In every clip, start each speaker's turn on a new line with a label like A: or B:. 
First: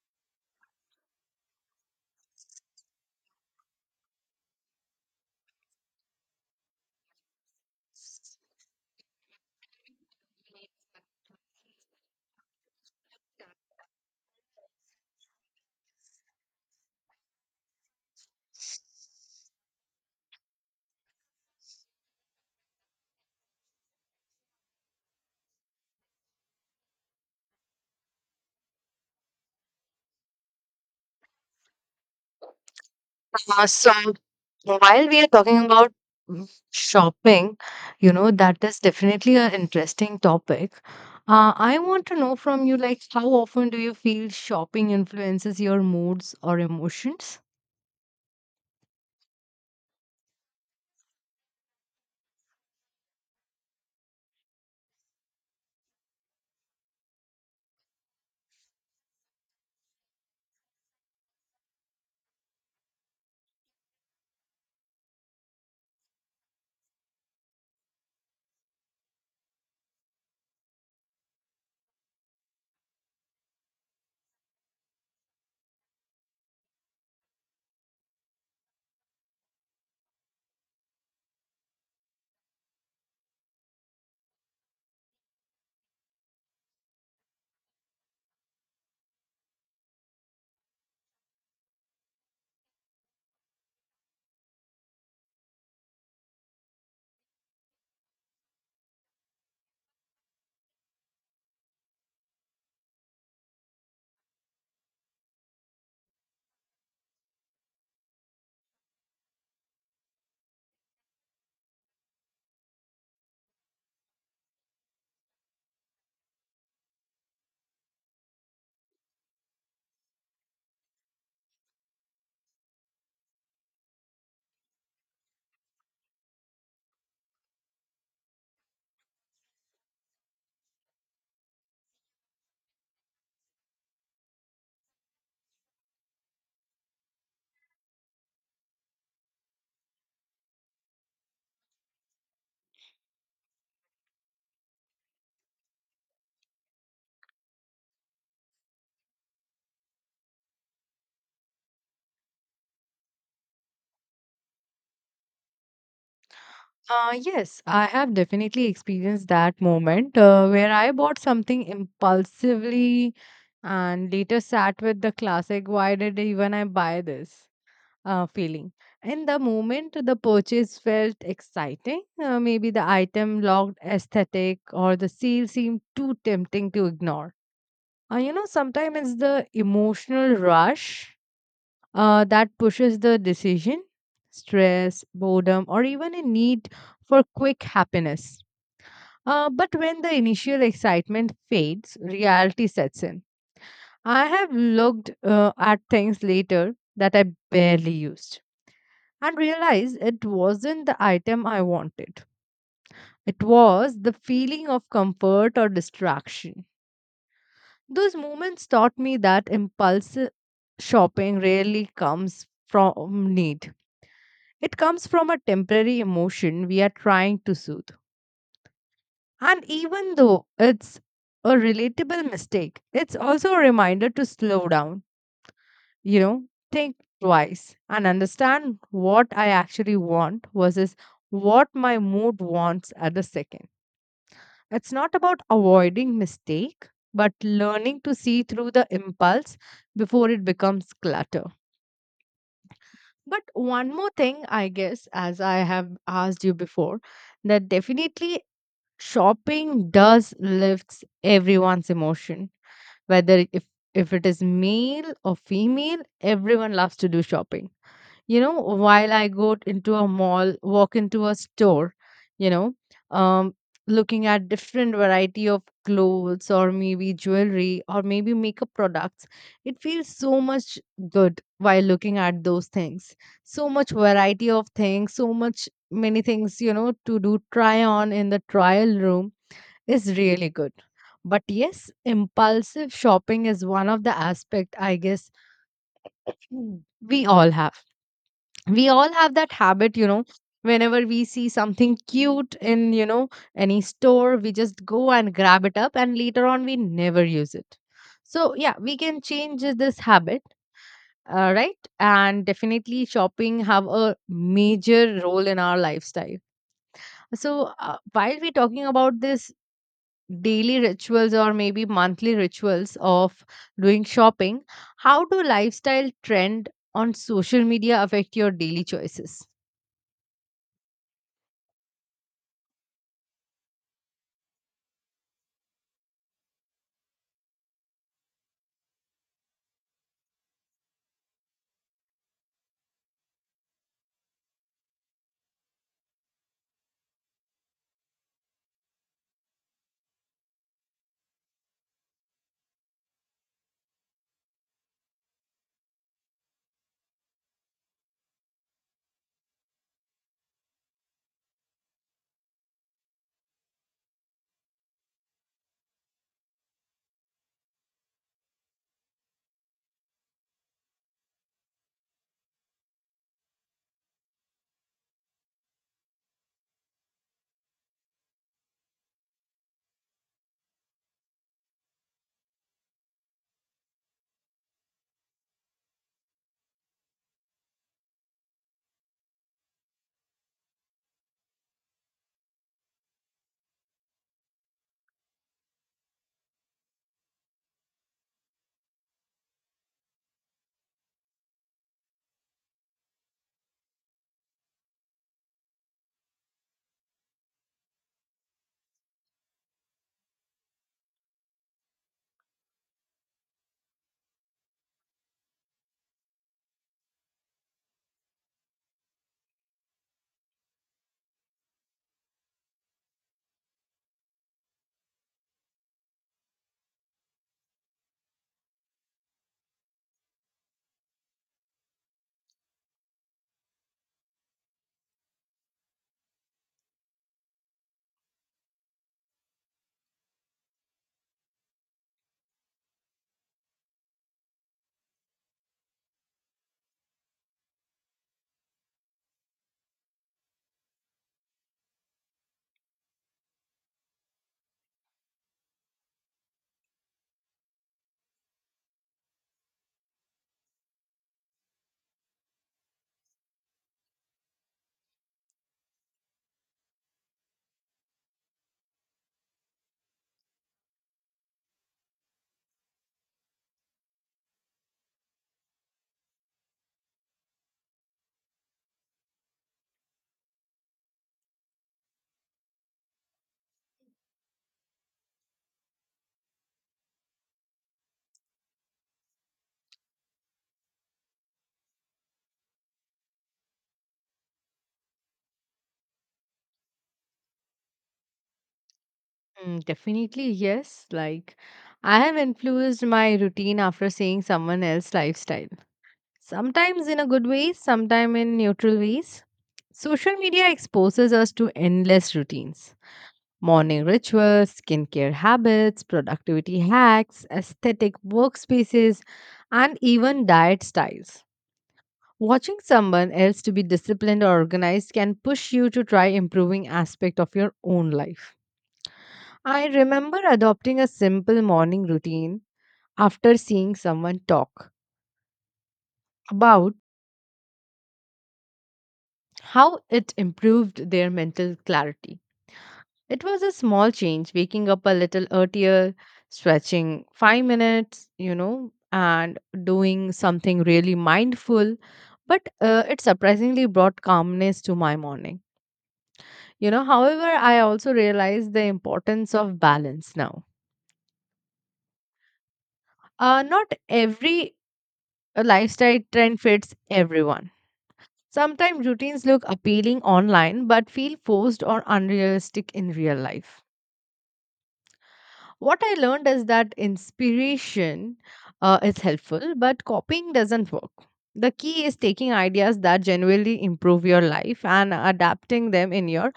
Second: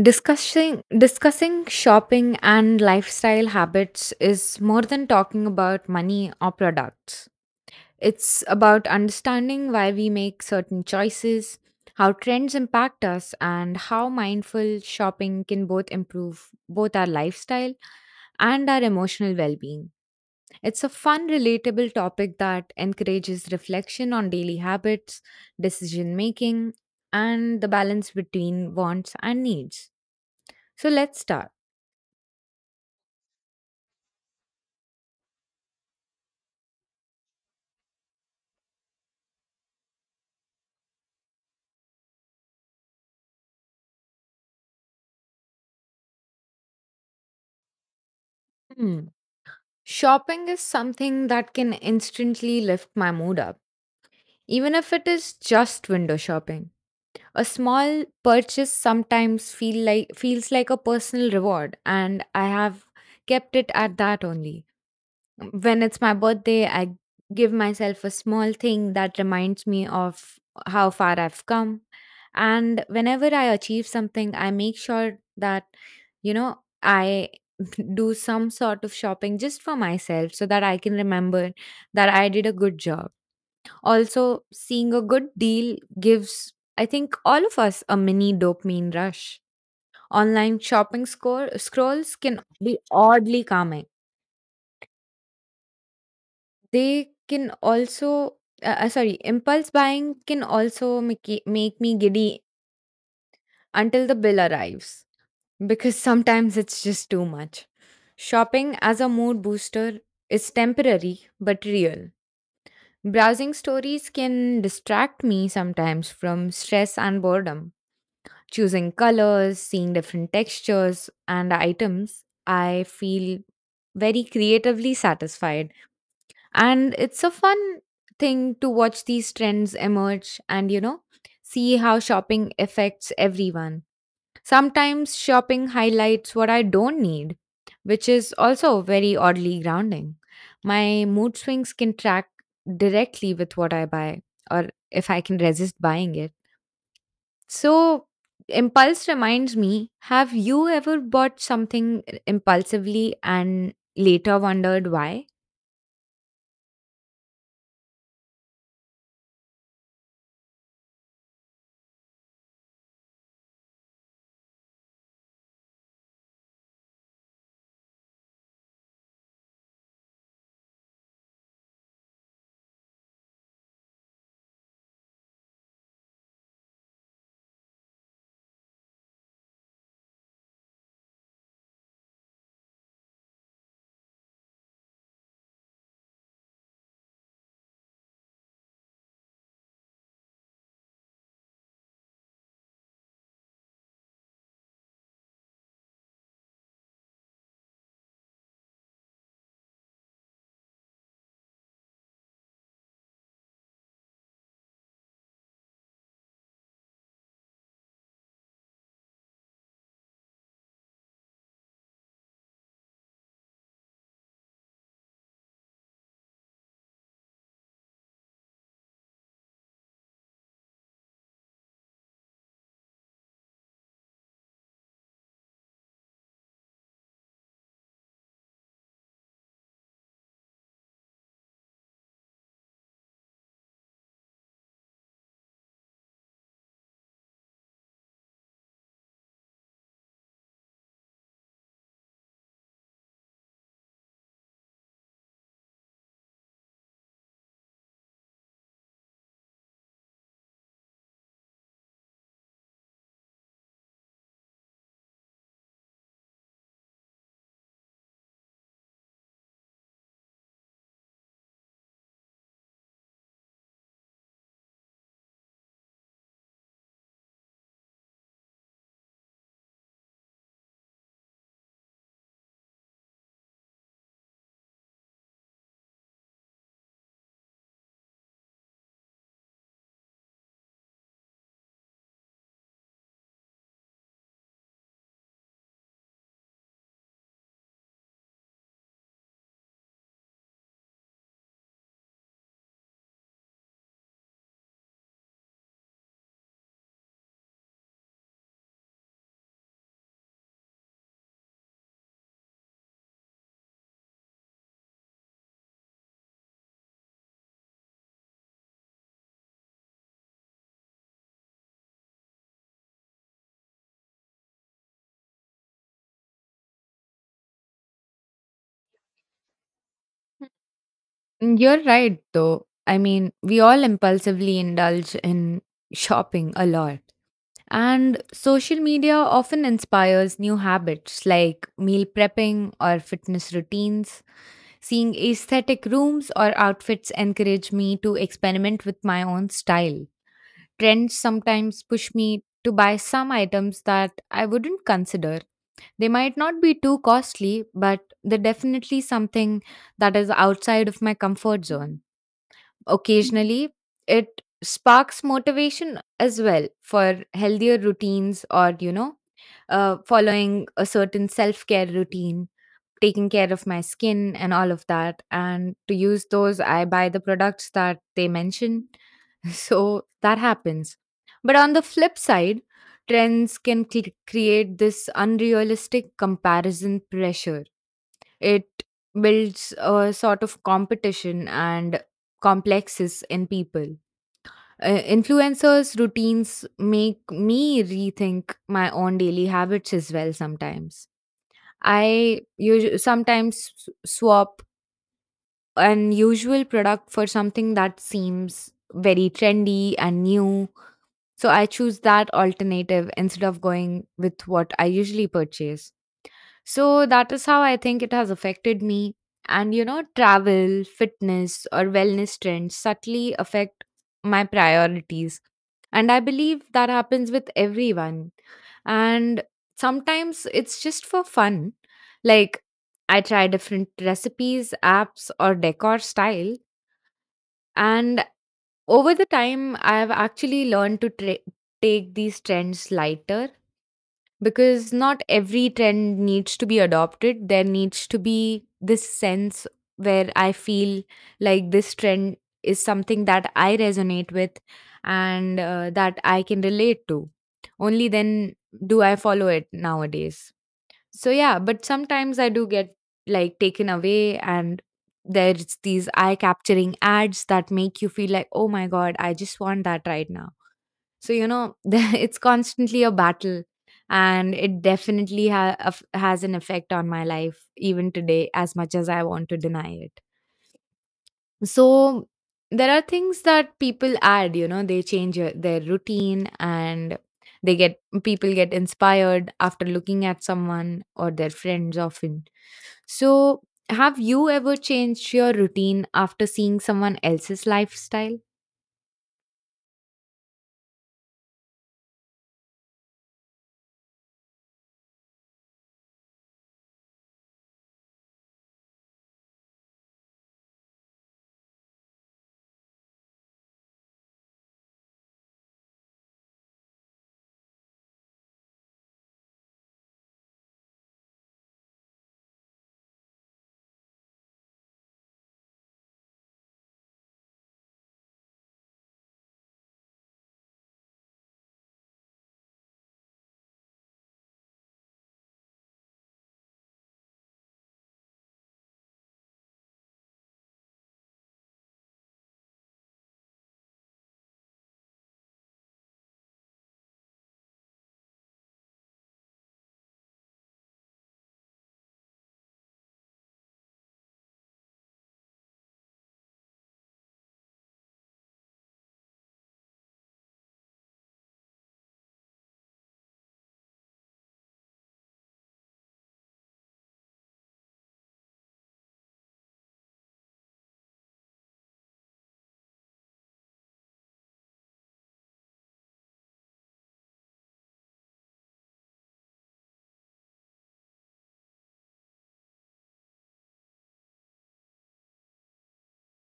A: Discussing shopping and lifestyle habits is more than talking about money or products. It's about understanding why we make certain choices, how trends impact us, and how mindful shopping can both improve both our lifestyle and our emotional well-being. It's a fun, relatable topic that encourages reflection on daily habits, decision making, and the balance between wants and needs. So let's start.
B: So while we are talking about shopping, you know, that is definitely an interesting topic. I want to know from you, like, how often do you feel shopping influences your moods or emotions?
A: Hmm. Shopping is something that can instantly lift my mood up, even if it is just window shopping. A small purchase sometimes feel like feels like a personal reward, and I have kept it at that only. When it's my birthday, I give myself a small thing that reminds me of how far I've come. And whenever I achieve something, I make sure that, I do some sort of shopping just for myself so that I can remember that I did a good job. Also, seeing a good deal gives, I think, all of us a mini dopamine rush. Online shopping score scrolls can be oddly calming. They can also sorry, impulse buying can also make me giddy until the bill arrives, because sometimes it's just too much. Shopping as a mood booster is temporary but real. Browsing stories can distract me sometimes from stress and boredom. Choosing colors, seeing different textures and items, I feel very creatively satisfied. And it's a fun thing to watch these trends emerge and, see how shopping affects everyone. Sometimes shopping highlights what I don't need, which is also very oddly grounding. My mood swings can track directly with what I buy or if I can resist buying it. So, impulse reminds me, have you ever bought something impulsively and later wondered why?
B: Yes, I have definitely experienced that moment where I bought something impulsively and later sat with the classic, why did even I buy this? Feeling. And the moment the purchase felt exciting, maybe the item looked aesthetic or the sale seemed too tempting to ignore. You know, sometimes it's the emotional rush that pushes the decision, stress, boredom, or even a need for quick happiness. But when the initial excitement fades, reality sets in. I have looked at things later that I barely used and realized it wasn't the item I wanted. It was the feeling of comfort or distraction. Those moments taught me that impulsive shopping rarely comes from need. It comes from a temporary emotion we are trying to soothe. And even though it's a relatable mistake, it's also a reminder to slow down, you know, think twice and understand what I actually want versus what my mood wants at the second. It's not about avoiding mistake, but learning to see through the impulse before it becomes clutter. But one more thing, I guess, as I have asked you before, that definitely shopping does lifts everyone's emotion. Whether if it is male or female, everyone loves to do shopping. You know, while I into a mall, walk into a store, you know, um, looking at different variety of clothes or maybe jewelry or maybe makeup products, it feels so much good while looking at those things. So much variety of things, so much many things, you know, to do try on in the trial room is really good. But yes, impulsive shopping is one of the aspect, I guess. Mm. we all have we all have that habit, you know, whenever we see something cute in, you know, any store, we just go and grab it up and later on we never use it. So yeah, we can change this habit. Right, and definitely shopping have a major role in our lifestyle. So, while we're talking about this daily rituals or maybe monthly rituals of doing shopping, how do lifestyle trend on social media affect your daily choices?
A: Mm, you're right, though. I mean, we all impulsively indulge in shopping a lot. And social media often inspires new habits like meal prepping or fitness routines. Seeing aesthetic rooms or outfits encourage me to experiment with my own style. Trends sometimes push me to buy some items that I wouldn't consider. They might not be too costly, but they're definitely something that is outside of my comfort zone. Occasionally, it sparks motivation as well for healthier routines or, following a certain self care routine, taking care of my skin and all of that. And to use those, I buy the products that they mention. So that happens. But on the flip side, trends can create this unrealistic comparison pressure. It builds a sort of competition and complexes in people. Influencers' routines make me rethink my own daily habits as well sometimes. Sometimes swap an usual product for something that seems very trendy and new. So I choose that alternative instead of going with what I usually purchase. So that is how I think it has affected me. And you know, travel, fitness, or wellness trends subtly affect my priorities. And I believe that happens with everyone. And sometimes it's just for fun. Like, I try different recipes, apps, or decor style. And over the time, I've actually learned to take these trends lighter, because not every trend needs to be adopted. There needs to be this sense where I feel like this trend is something that I resonate with and that I can relate to. Only then do I follow it nowadays. So yeah, but sometimes I do get like taken away, and there's these eye capturing ads that make you feel like, oh my god, I just want that right now. So, it's constantly a battle. And it definitely has an effect on my life, even today, as much as I want to deny it. So, there are things that people add, you know, they change their routine, and they get people get inspired after looking at someone or their friends often. So, have you ever changed your routine after seeing someone else's lifestyle?
B: Definitely, yes. Like, I have influenced my routine after seeing someone else's lifestyle. Sometimes in a good way, sometimes in neutral ways. Social media exposes us to endless routines. Morning rituals, skincare habits, productivity hacks, aesthetic workspaces, and even diet styles. Watching someone else to be disciplined or organized can push you to try improving aspect of your own life. I remember adopting a simple morning routine after seeing someone talk about how it improved their mental clarity. It was a small change, waking up a little earlier, stretching 5 minutes, you know, and doing something really mindful. But it surprisingly brought calmness to my morning. You know, however, I also realized the importance of balance now. Not every lifestyle trend fits everyone. Sometimes routines look appealing online but feel forced or unrealistic in real life. What I learned is that inspiration is helpful, but copying doesn't work. The key is taking ideas that genuinely improve your life and adapting them in your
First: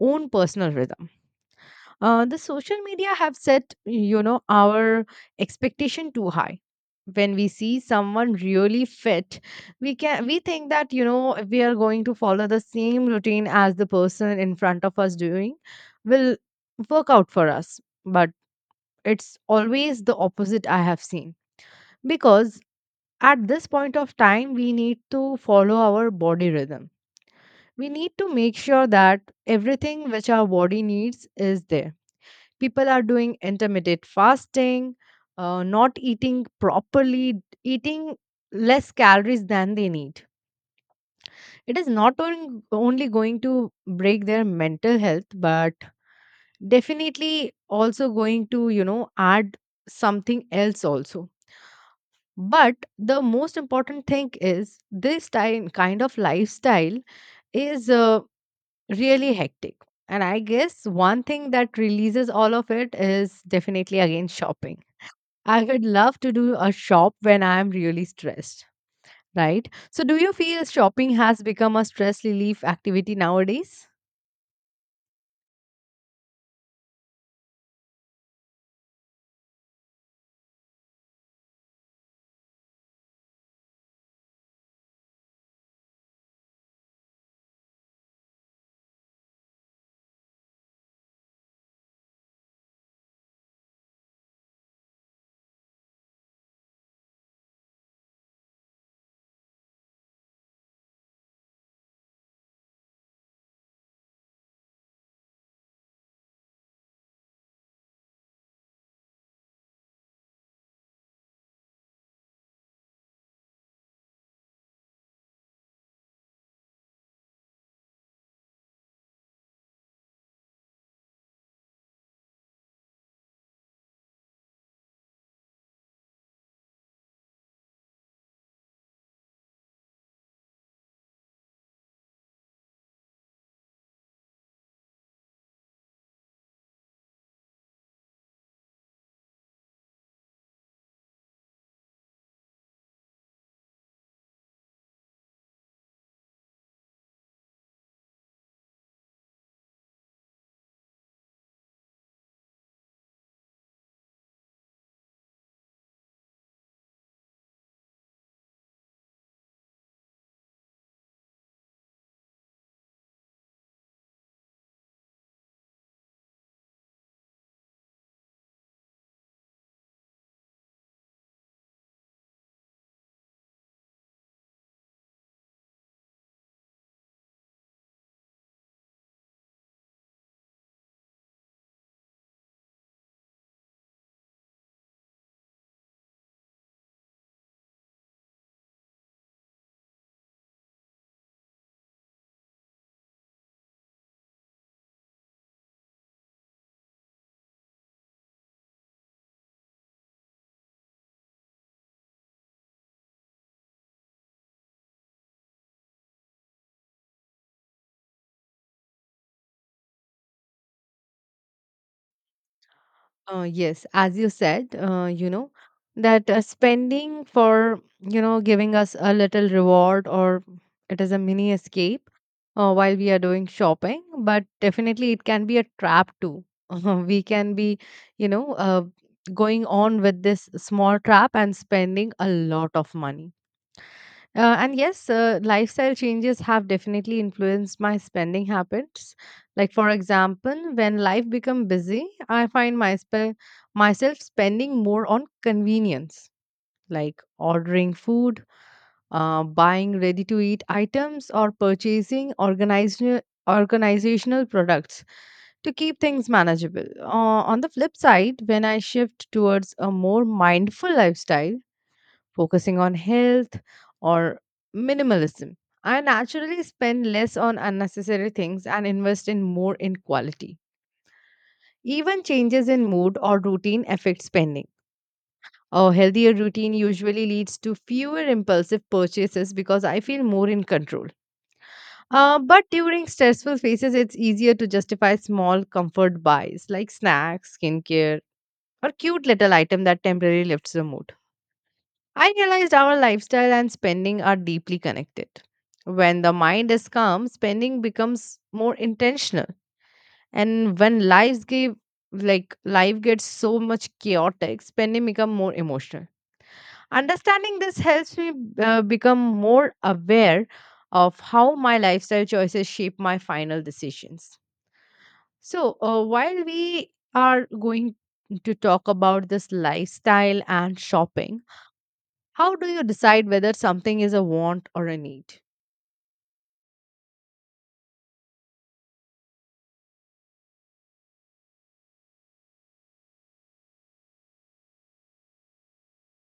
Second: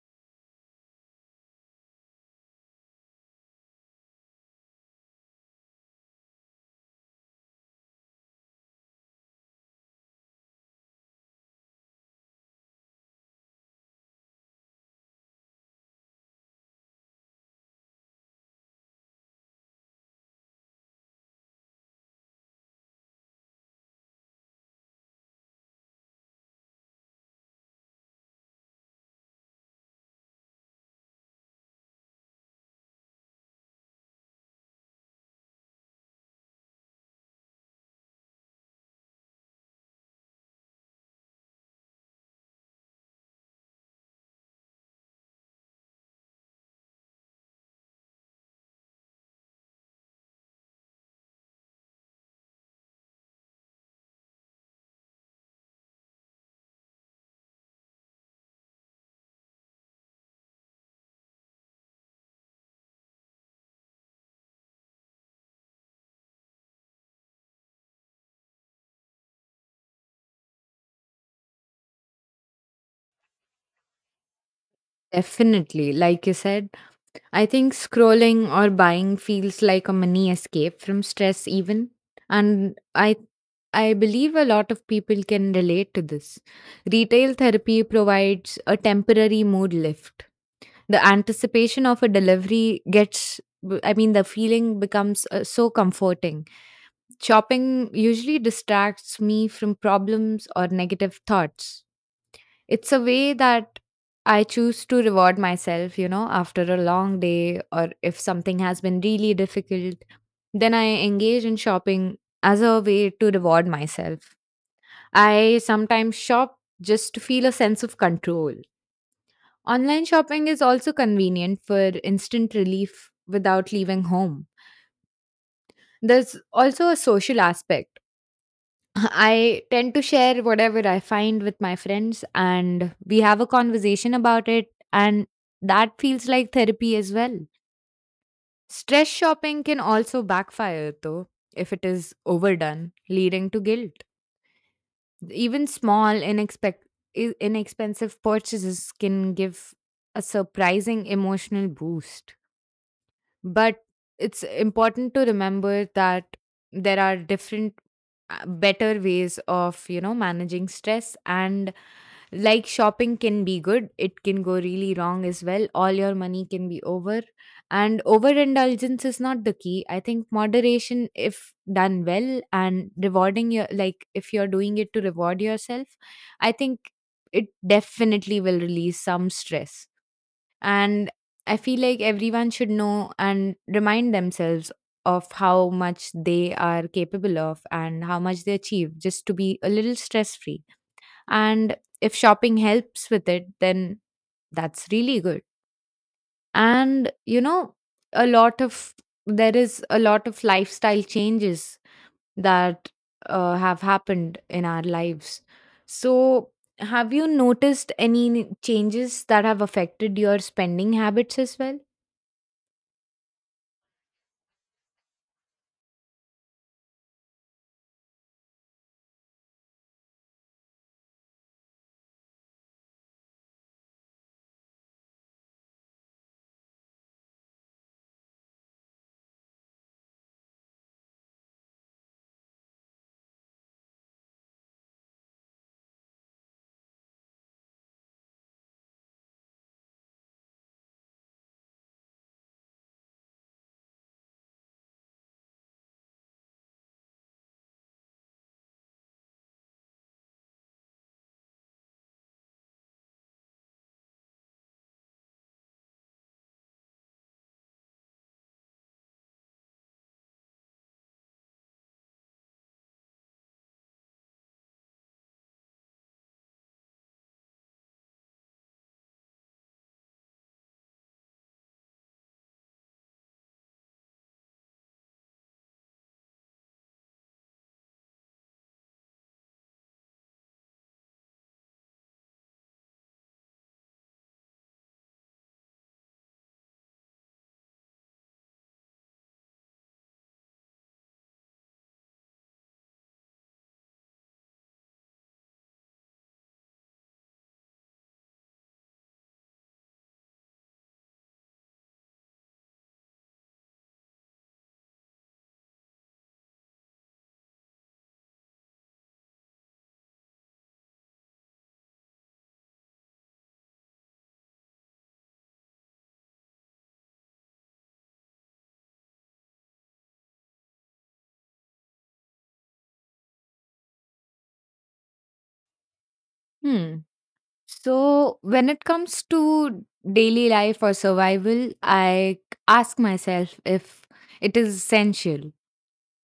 B: own personal rhythm. The social media have set, you know, our expectation too high. When we see someone really fit, we think that, you know, we are going to follow the same routine as the person in front of us doing will work out for us. But it's always the opposite I have seen, because at this point of time we need to follow our body rhythm. We need to make sure that everything which our body needs is there. People are doing intermittent fasting, not eating properly, eating less calories than they need. It is not on- only going to break their mental health, but definitely also going to, you know, add something else also. But the most important thing is this time kind of lifestyle is really hectic. And I guess one thing that releases all of it is definitely again shopping. I would love to do a shop when I am really stressed, right? So, do you feel shopping has become a stress relief activity nowadays?
A: Definitely, like you said, I think scrolling or buying feels like a mini escape from stress, even, and I believe a lot of people can relate to this. Retail therapy provides a temporary mood lift. The anticipation of a delivery gets I mean, the feeling becomes so comforting. Shopping usually distracts me from problems or negative thoughts. It's a way that I choose to reward myself, you know, after a long day, or if something has been really difficult, then I engage in shopping as a way to reward myself. I sometimes shop just to feel a sense of control. Online shopping is also convenient for instant relief without leaving home. There's also a social aspect. I tend to share whatever I find with my friends, and we have a conversation about it, and that feels like therapy as well. Stress shopping can also backfire, though, if it is overdone, leading to guilt. Even small, inexpensive purchases can give a surprising emotional boost. But it's important to remember that there are different, better ways of, you know, managing stress. And like, shopping can be good, it can go really wrong as well, all your money can be over, and overindulgence is not the key. I think moderation, if done well, and rewarding your like if you're doing it to reward yourself, I think it definitely will release some stress. And I feel like everyone should know and remind themselves of how much they are capable of and how much they achieve, just to be a little stress free. And if shopping helps with it, then that's really good. And you know, a lot of there is a lot of lifestyle changes that have happened in our lives. So, have you noticed any changes that have affected your spending habits as well?
B: Yes, as you said, you know, that spending for, you know, giving us a little reward, or it is a mini escape while we are doing shopping, but definitely it can be a trap too. We can be, you know, going on with this small trap and spending a lot of money. And yes, lifestyle changes have definitely influenced my spending habits. Like for example, when life become busy, I find my myself spending more on convenience, like ordering food, buying ready-to-eat items, or purchasing organizational products to keep things manageable. On the flip side, when I shift towards a more mindful lifestyle focusing on health or minimalism. I naturally spend less on unnecessary things and invest in more in quality. Even changes in mood or routine affect spending. A healthier routine usually leads to fewer impulsive purchases because I feel more in control. But during stressful phases, it's easier to justify small comfort buys like snacks, skincare, or cute little item that temporarily lifts the mood. I realized our lifestyle and spending are deeply connected. When the mind is calm, spending becomes more intentional. And when lives give like life gets so much chaotic, spending become more emotional. Understanding this helps me become more aware of how my lifestyle choices shape my final decisions. So, while we are going to talk about this lifestyle and shopping, how do you decide whether something is a want or a need?
A: Hmm. So when it comes to daily life or survival, I ask myself if it is essential,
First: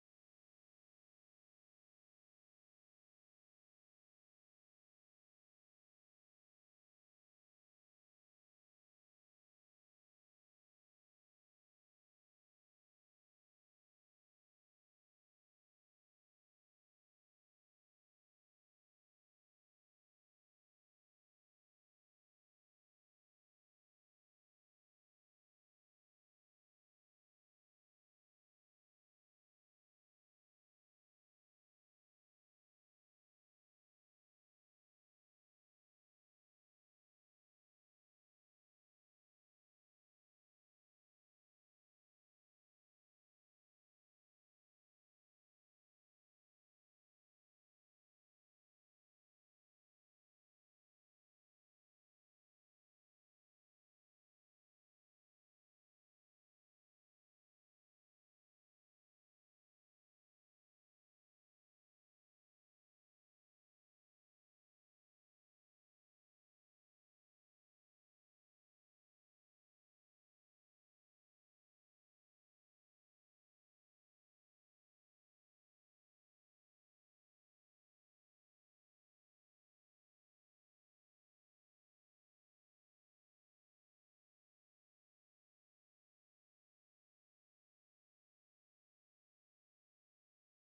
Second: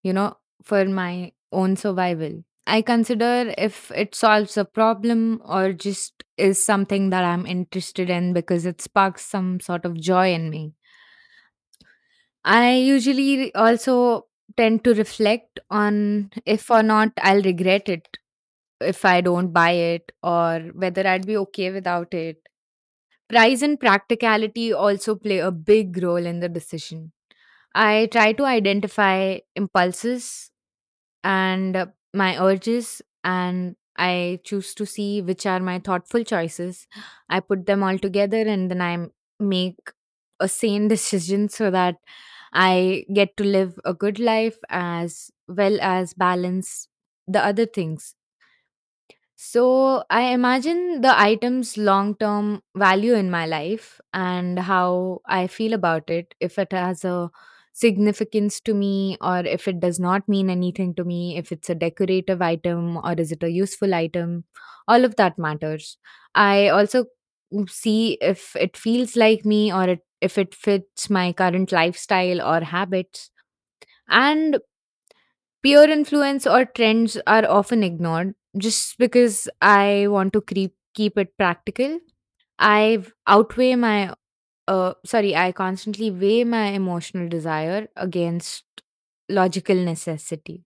A: you know, for my own survival. I consider if it solves a problem or just is something that I'm interested in because it sparks some sort of joy in me. I usually also tend to reflect on if or not I'll regret it if I don't buy it, or whether I'd be okay without it. Price and practicality also play a big role in the decision. I try to identify impulses and my urges, and I choose to see which are my thoughtful choices. I put them all together, and then make a sane decision so that I get to live a good life as well as balance the other things. So I imagine the item's long term value in my life and how I feel about it. If it has a significance to me, or if it does not mean anything to me, if it's a decorative item or is it a useful item, all of that matters. I also see if it feels like me or it, if it fits my current lifestyle or habits. And peer influence or trends are often ignored just because I want to keep it practical. I outweigh my, Sorry, I constantly weigh my emotional desire against logical necessity.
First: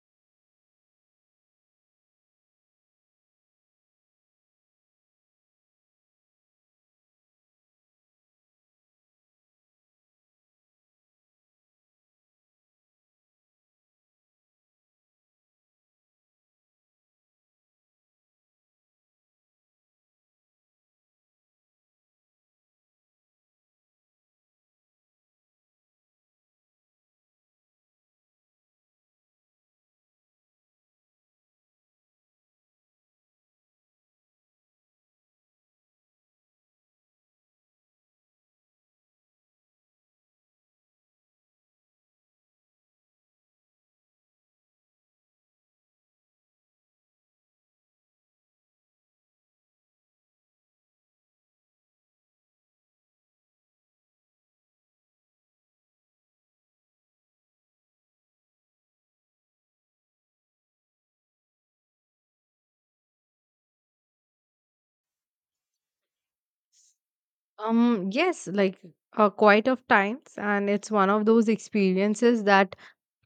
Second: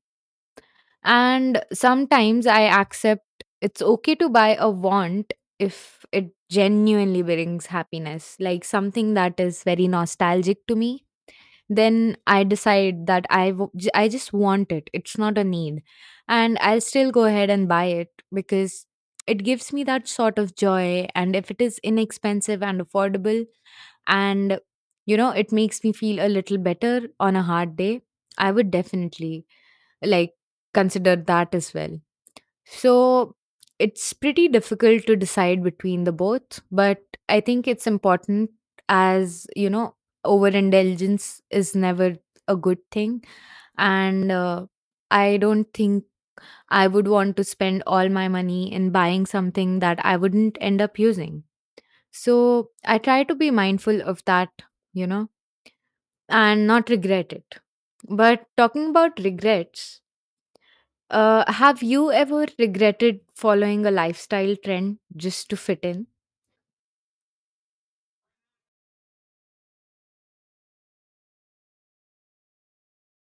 A: And sometimes I accept it's okay to buy a want if it genuinely brings happiness, like something that is very nostalgic to me. Then I decide that I just want it, it's not a need, and I'll still go ahead and buy it, because it gives me that sort of joy. And if it is inexpensive and affordable, and you know, it makes me feel a little better on a hard day, I would definitely like consider that as well. So it's pretty difficult to decide between the both, but I think it's important, as, you know, overindulgence is never a good thing. And I don't think I would want to spend all my money in buying something that I wouldn't end up using. So I try to be mindful of that, you know, and not regret it. But talking about regrets, have you ever regretted following a lifestyle trend just to fit in?
B: Yes, like quite of times, and it's one of those experiences that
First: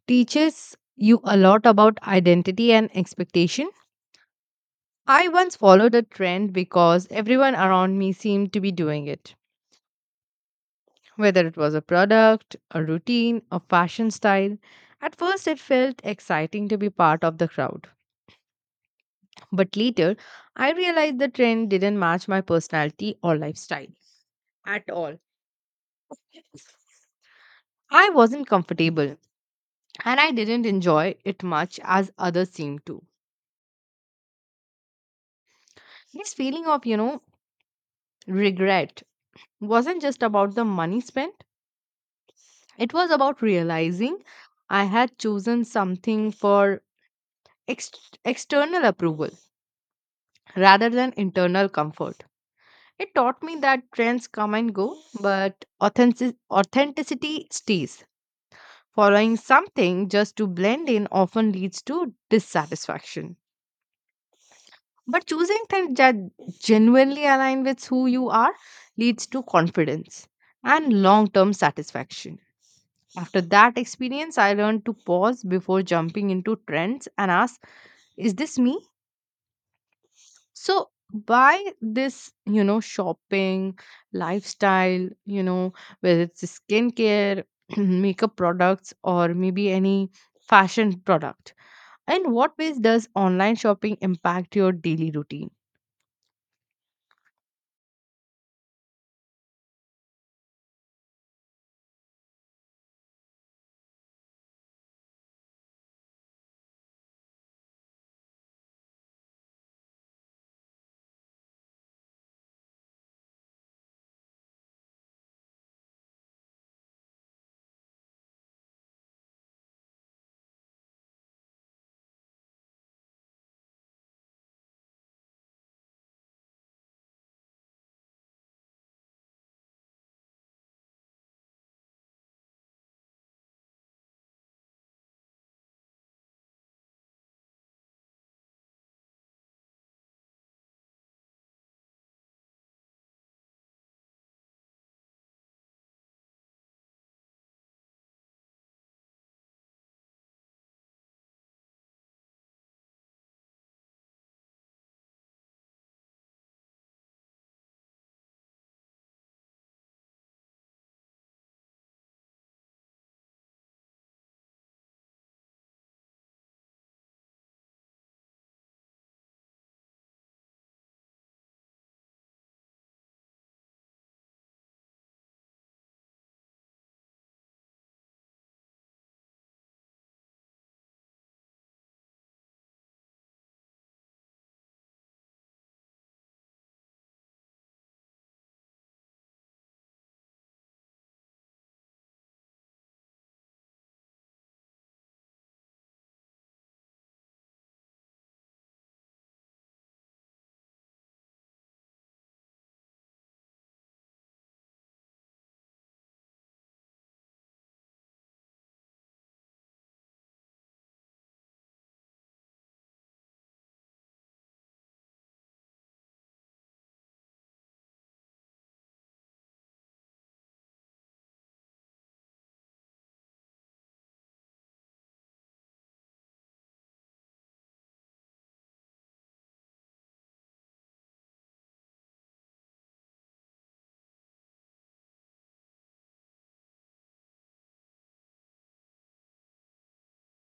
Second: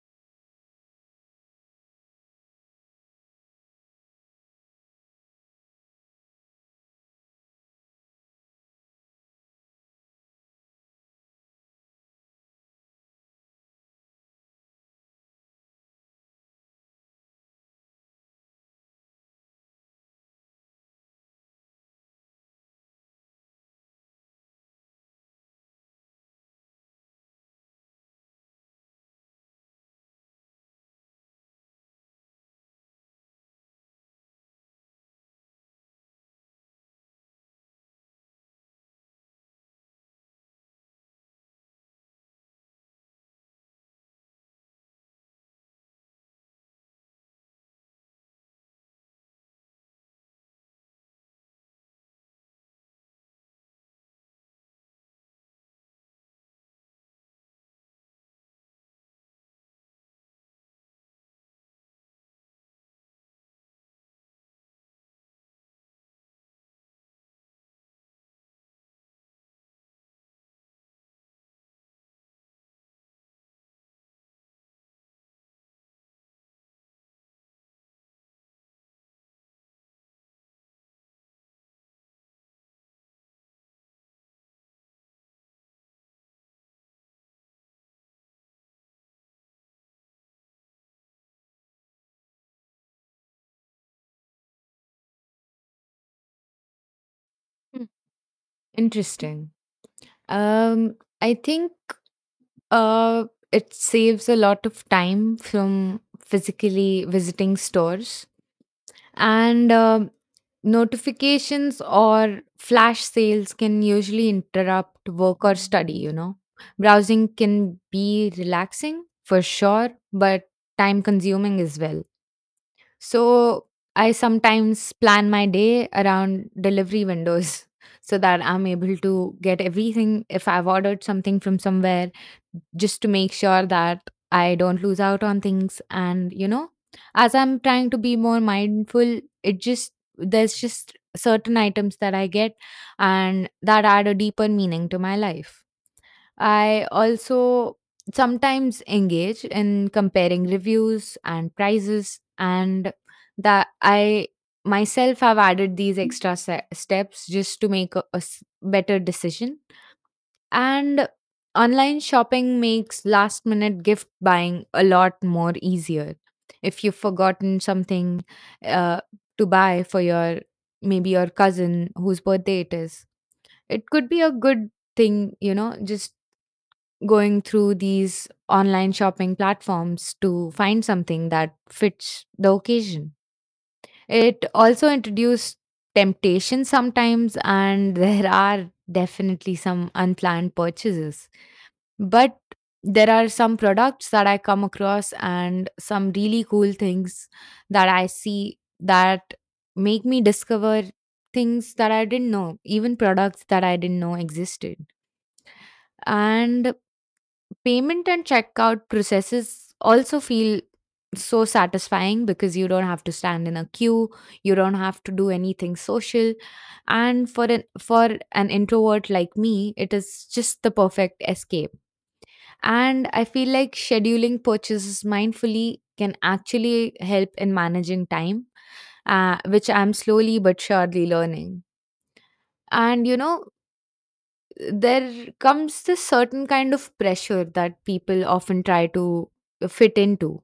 B: teaches you a lot about identity and expectation. I once followed a trend because everyone around me seemed to be doing it, whether it was a product, a routine, a fashion style. At first, it felt exciting to be part of the crowd, but later, I realized the trend didn't match my personality or lifestyle at all. I wasn't comfortable and I didn't enjoy it much as others seemed to. This feeling of, you know, regret wasn't just about the money spent, it was about realizing I had chosen something for ex- external approval rather than internal comfort. It taught me that trends come and go, but authenticity stays. Following something just to blend in often leads to dissatisfaction. But choosing things that genuinely align with who you are leads to confidence and long term satisfaction. After that experience, I learned to pause before jumping into trends and ask, is this me? So, by this, you know, shopping, lifestyle, you know, whether it's skincare, makeup products, or maybe any fashion product, in what ways does online shopping impact your daily routine?
A: Hmm. Interesting. Um, I think uh, it saves a lot of time from physically visiting stores, and notifications or flash sales can usually interrupt work or study, you know. Browsing can be relaxing for sure, but time consuming as well. So I sometimes plan my day around delivery windows so that I'm able to get everything if I've ordered something from somewhere, just to make sure that I don't lose out on things. And, you know, as I'm trying to be more mindful, there's just certain items that I get and that add a deeper meaning to my life. I also sometimes engage in comparing reviews and prices, and that I myself have added these extra steps just to make a better decision. And online shopping makes last minute gift buying a lot more easier. If you've forgotten something uh, to buy for your maybe your cousin whose birthday it is, it could be a good thing, you know, just going through these online shopping platforms to find something that fits the occasion. It also introduced temptation sometimes, and there are definitely some unplanned purchases. But there are some products that I come across and some really cool things that I see that make me discover things that I didn't know, even products that I didn't know existed. And payment and checkout processes also feel so satisfying because you don't have to stand in a queue, you don't have to do anything social, and for an introvert like me, it is just the perfect escape. And I feel like scheduling purchases mindfully can actually help in managing time, which I'm slowly but surely learning. And you know, there comes this certain kind of pressure that people often try to fit into.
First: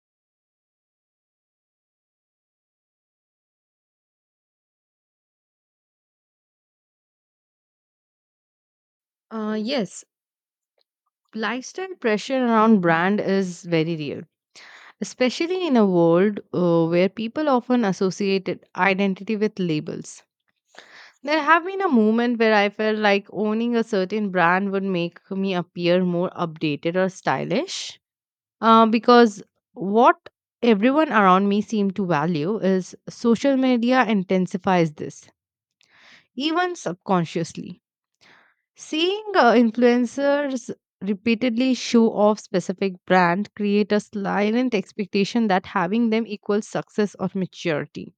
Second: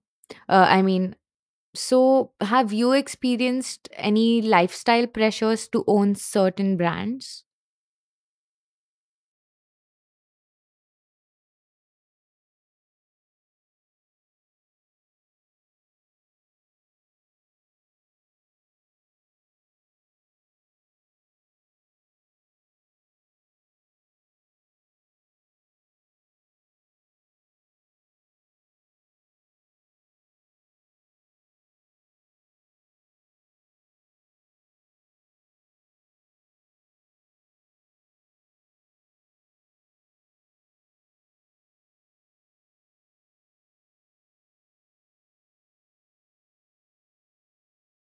A: Uh, I mean, so have you experienced any lifestyle pressures to own certain brands?
B: Yes, lifestyle pressure around brand is very real, especially in a world where people often identity with labels. There have been a moment where I felt like owning a certain brand would make me appear more updated or stylish because what everyone around me seemed to value is social media intensifies this, even subconsciously. Seeing influencers repeatedly show off specific brand create a silent expectation that having them equals success or maturity.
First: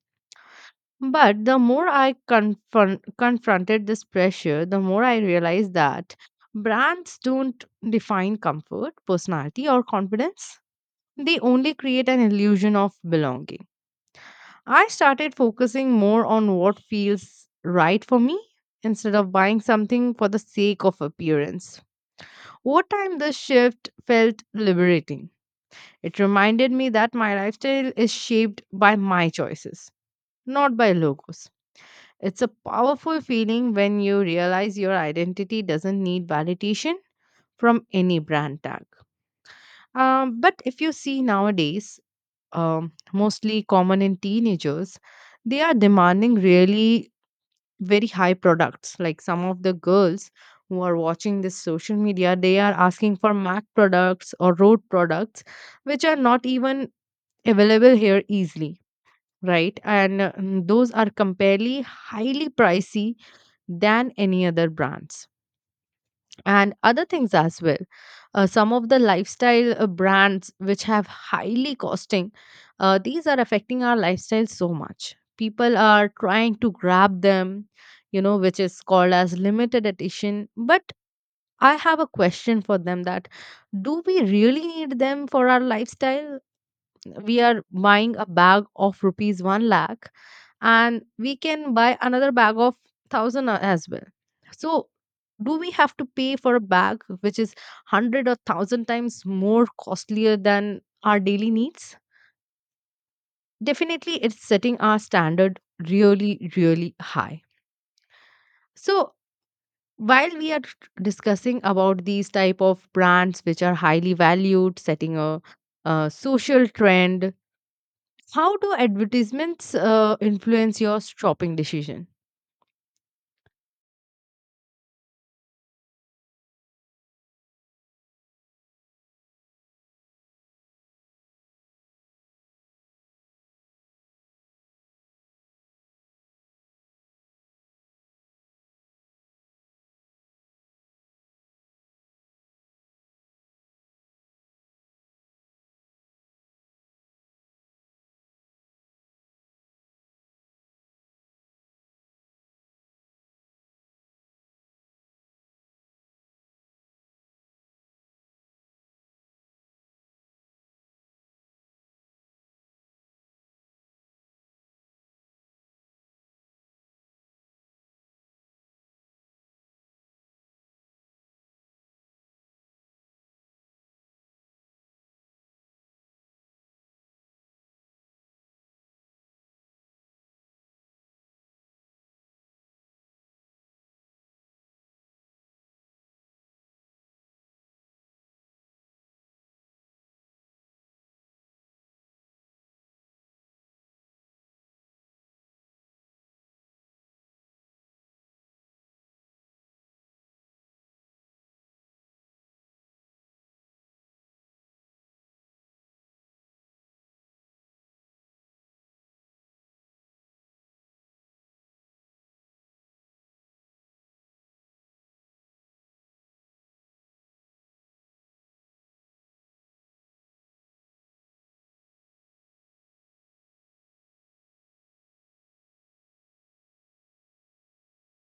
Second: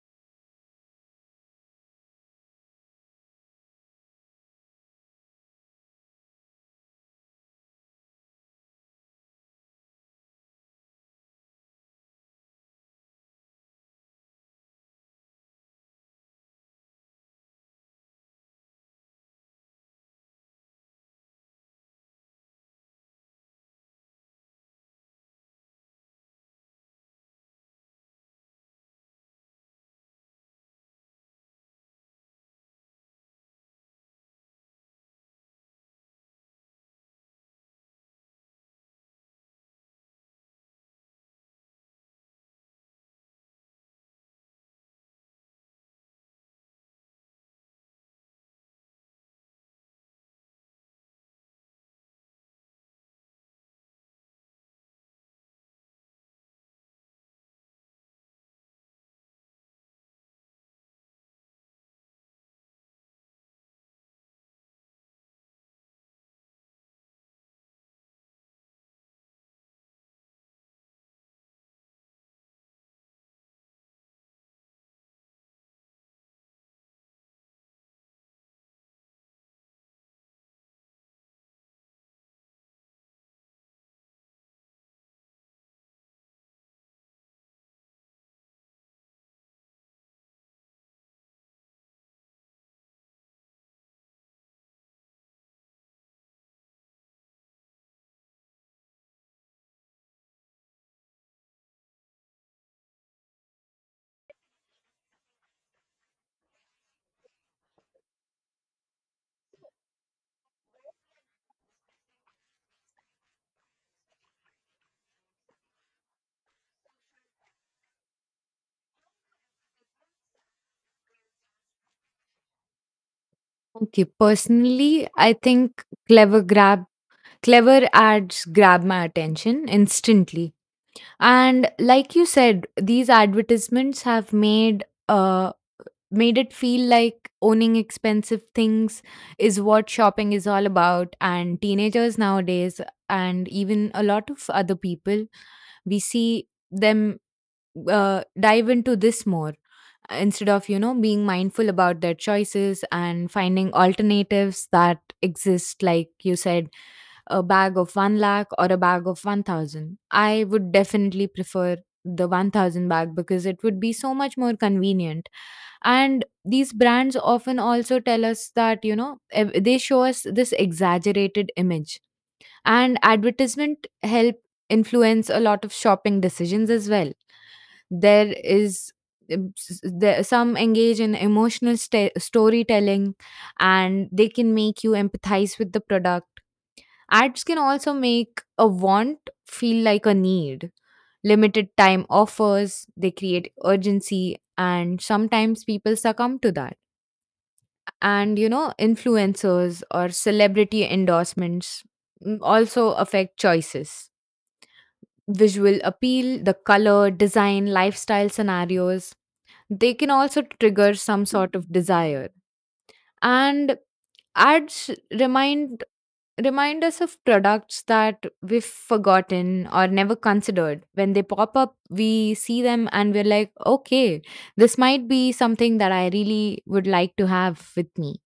B: But the more I confronted this pressure, the more I realized that brands don't define comfort, personality, or confidence. They only create an illusion of belonging. I started focusing more on what feels right for me instead of buying something for the sake of appearance. Over time, this shift felt liberating. It reminded me that my lifestyle is shaped by my choices, not by logos. It's a powerful feeling when you realize your identity doesn't need validation from any brand tag. But if you see nowadays, mostly common in teenagers, they are demanding really very high products. Like some of the girls who are watching this social media, they are asking for MAC products or road products, which are not even available here easily, right? And those are comparably highly pricey than any other brands. And other things as well. Some of the lifestyle brands which have highly costing, these are affecting our lifestyle so much. People are trying to grab them, you know, which is called as limited edition. But I have a question for them, that do we really need them for our lifestyle? We are buying a bag of rupees 1 lakh and we can buy another bag of 1000 as well. So do we have to pay for a bag which is 100 or 1000 times more costlier than our daily needs? Definitely it's setting our standard really really high. So while we are discussing about these type of brands which are highly valued, setting a social trend, how do advertisements influence your shopping decision?
A: Okay, personally, I think clever ads grab my attention instantly. And like you said, these advertisements have made it feel like owning expensive things is what shopping is all about. And teenagers nowadays, and even a lot of other people, we see them dive into this more instead of, you know, being mindful about their choices and finding alternatives that exist, like you said, a bag of 1 lakh or a bag of 1000. I would definitely prefer the 1000 bag because it would be so much more convenient. And these brands often also tell us that, you know, they show us this exaggerated image, and advertisement help influence a lot of shopping decisions as well. There is, some engage in emotional sta storytelling, and they can make you empathize with the product. Ads can also make a want feel like a need. Limited time offers, they create urgency, and sometimes people succumb to that. And you know, influencers or celebrity endorsements, also affect choices. Visual appeal, the color, design, lifestyle scenarios, they can also trigger some sort of desire. And ads remind remind us of products that we've forgotten or never considered. When they pop up, we see them and we're like, okay, this might be something that I really would like to have with me.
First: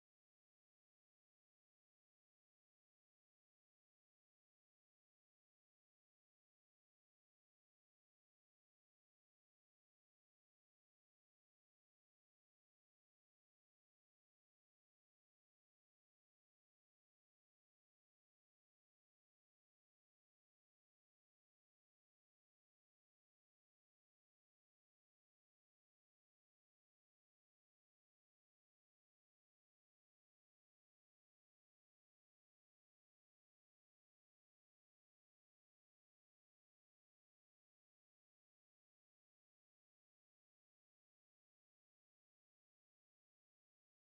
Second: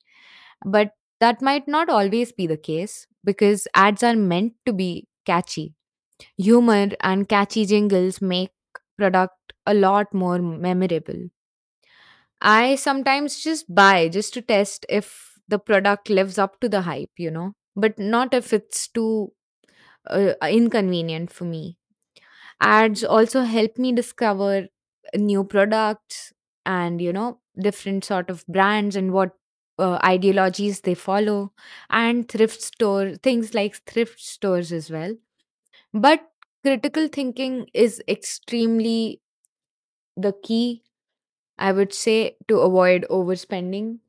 A: But that might not always be the case because ads are meant to be catchy. Humor and catchy jingles make product a lot more memorable. I sometimes just buy just to test if the product lives up to the hype, you know, but not if it's too inconvenient for me. Ads also help me discover new products, and you know, different sort of brands and what ideologies they follow, and thrift store things, like thrift stores as well. But critical thinking is extremely the key, I would say, to avoid overspending,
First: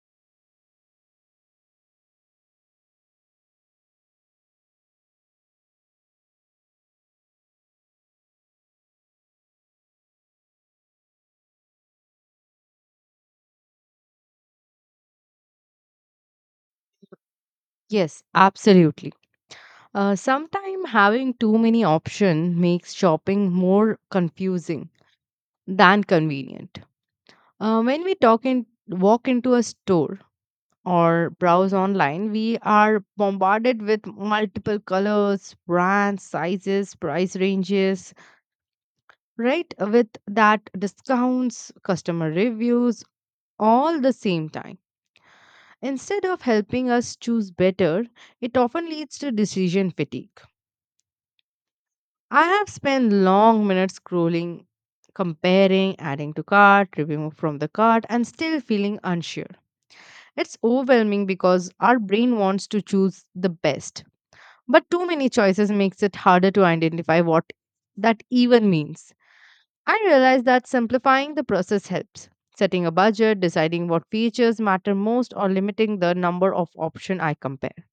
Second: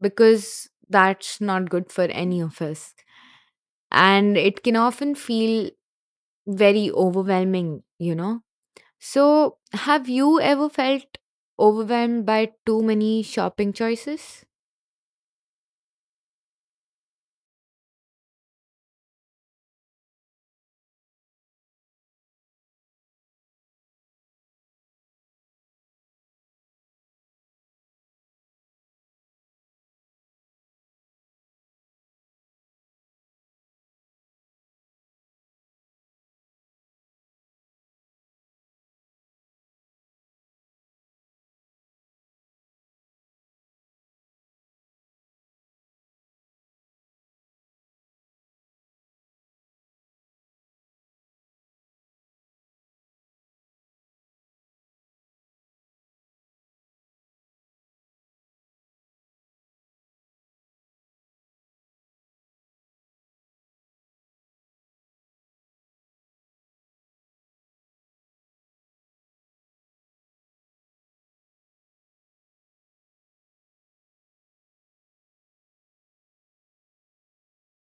A: because that's not good for any of us, and it can often feel very overwhelming, you know. So, have you ever felt overwhelmed by too many shopping choices?
B: Yes, absolutely. Sometimes having too many options makes shopping more confusing than convenient. When we walk into a store or browse online, we are bombarded with multiple colors, brands, sizes, price ranges, right? With that, discounts, customer reviews, all the same time. Instead of helping us choose better, it often leads to decision fatigue. I have spent long minutes scrolling, comparing, adding to cart, removing from the cart, and still feeling unsure. It's overwhelming because our brain wants to choose the best, but too many choices makes it harder to identify what that even means. I realize that simplifying the process helps. Setting a budget, deciding what features matter most, or limiting the number of options I compare.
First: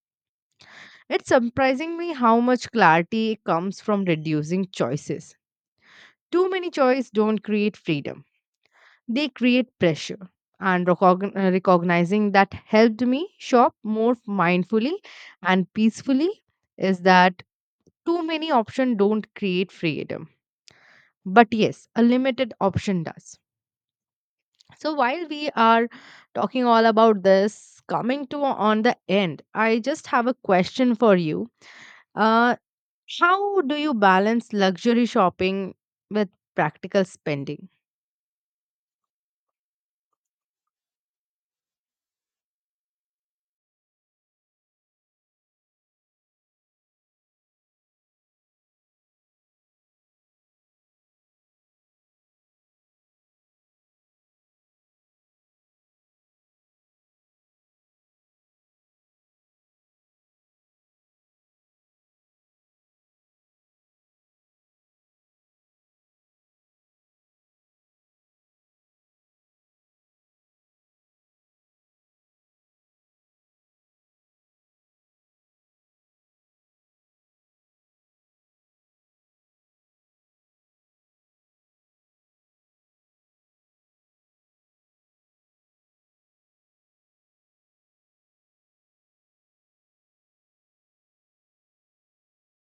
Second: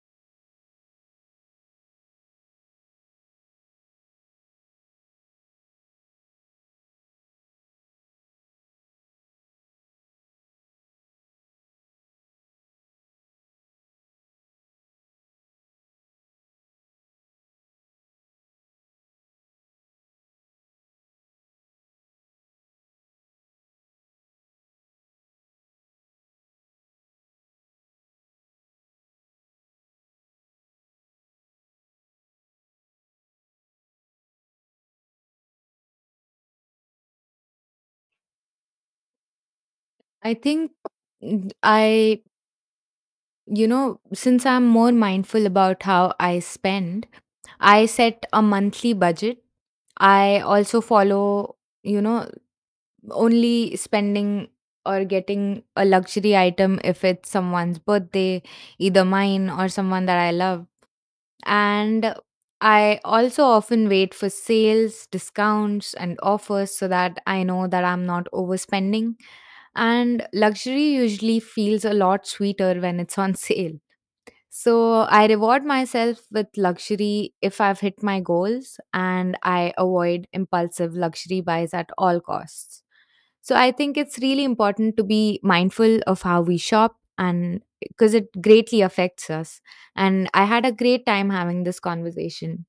B: It's surprising me how much clarity comes from reducing choices. Too many choices don't create freedom, they create pressure. And recognizing that helped me shop more mindfully and peacefully is that too many options don't create freedom. But yes, a limited option does. So while we are talking all about this, coming to on the end, I just have a question for you. Uh, How do you balance luxury shopping with practical spending?
A: I think, n- I, you know, since I'm more mindful about how I spend, I set a monthly budget. I also follow, you know, only spending or getting a luxury item if it's someone's birthday, either mine or someone that I love. And I also often wait for sales, discounts, and offers so that I know that I'm not overspending. And luxury usually feels a lot sweeter when it's on sale. So I reward myself with luxury if I've hit my goals, and I avoid impulsive luxury buys at all costs. So I think it's really important to be mindful of how we shop, and because it greatly affects us. And I had a great time having this conversation.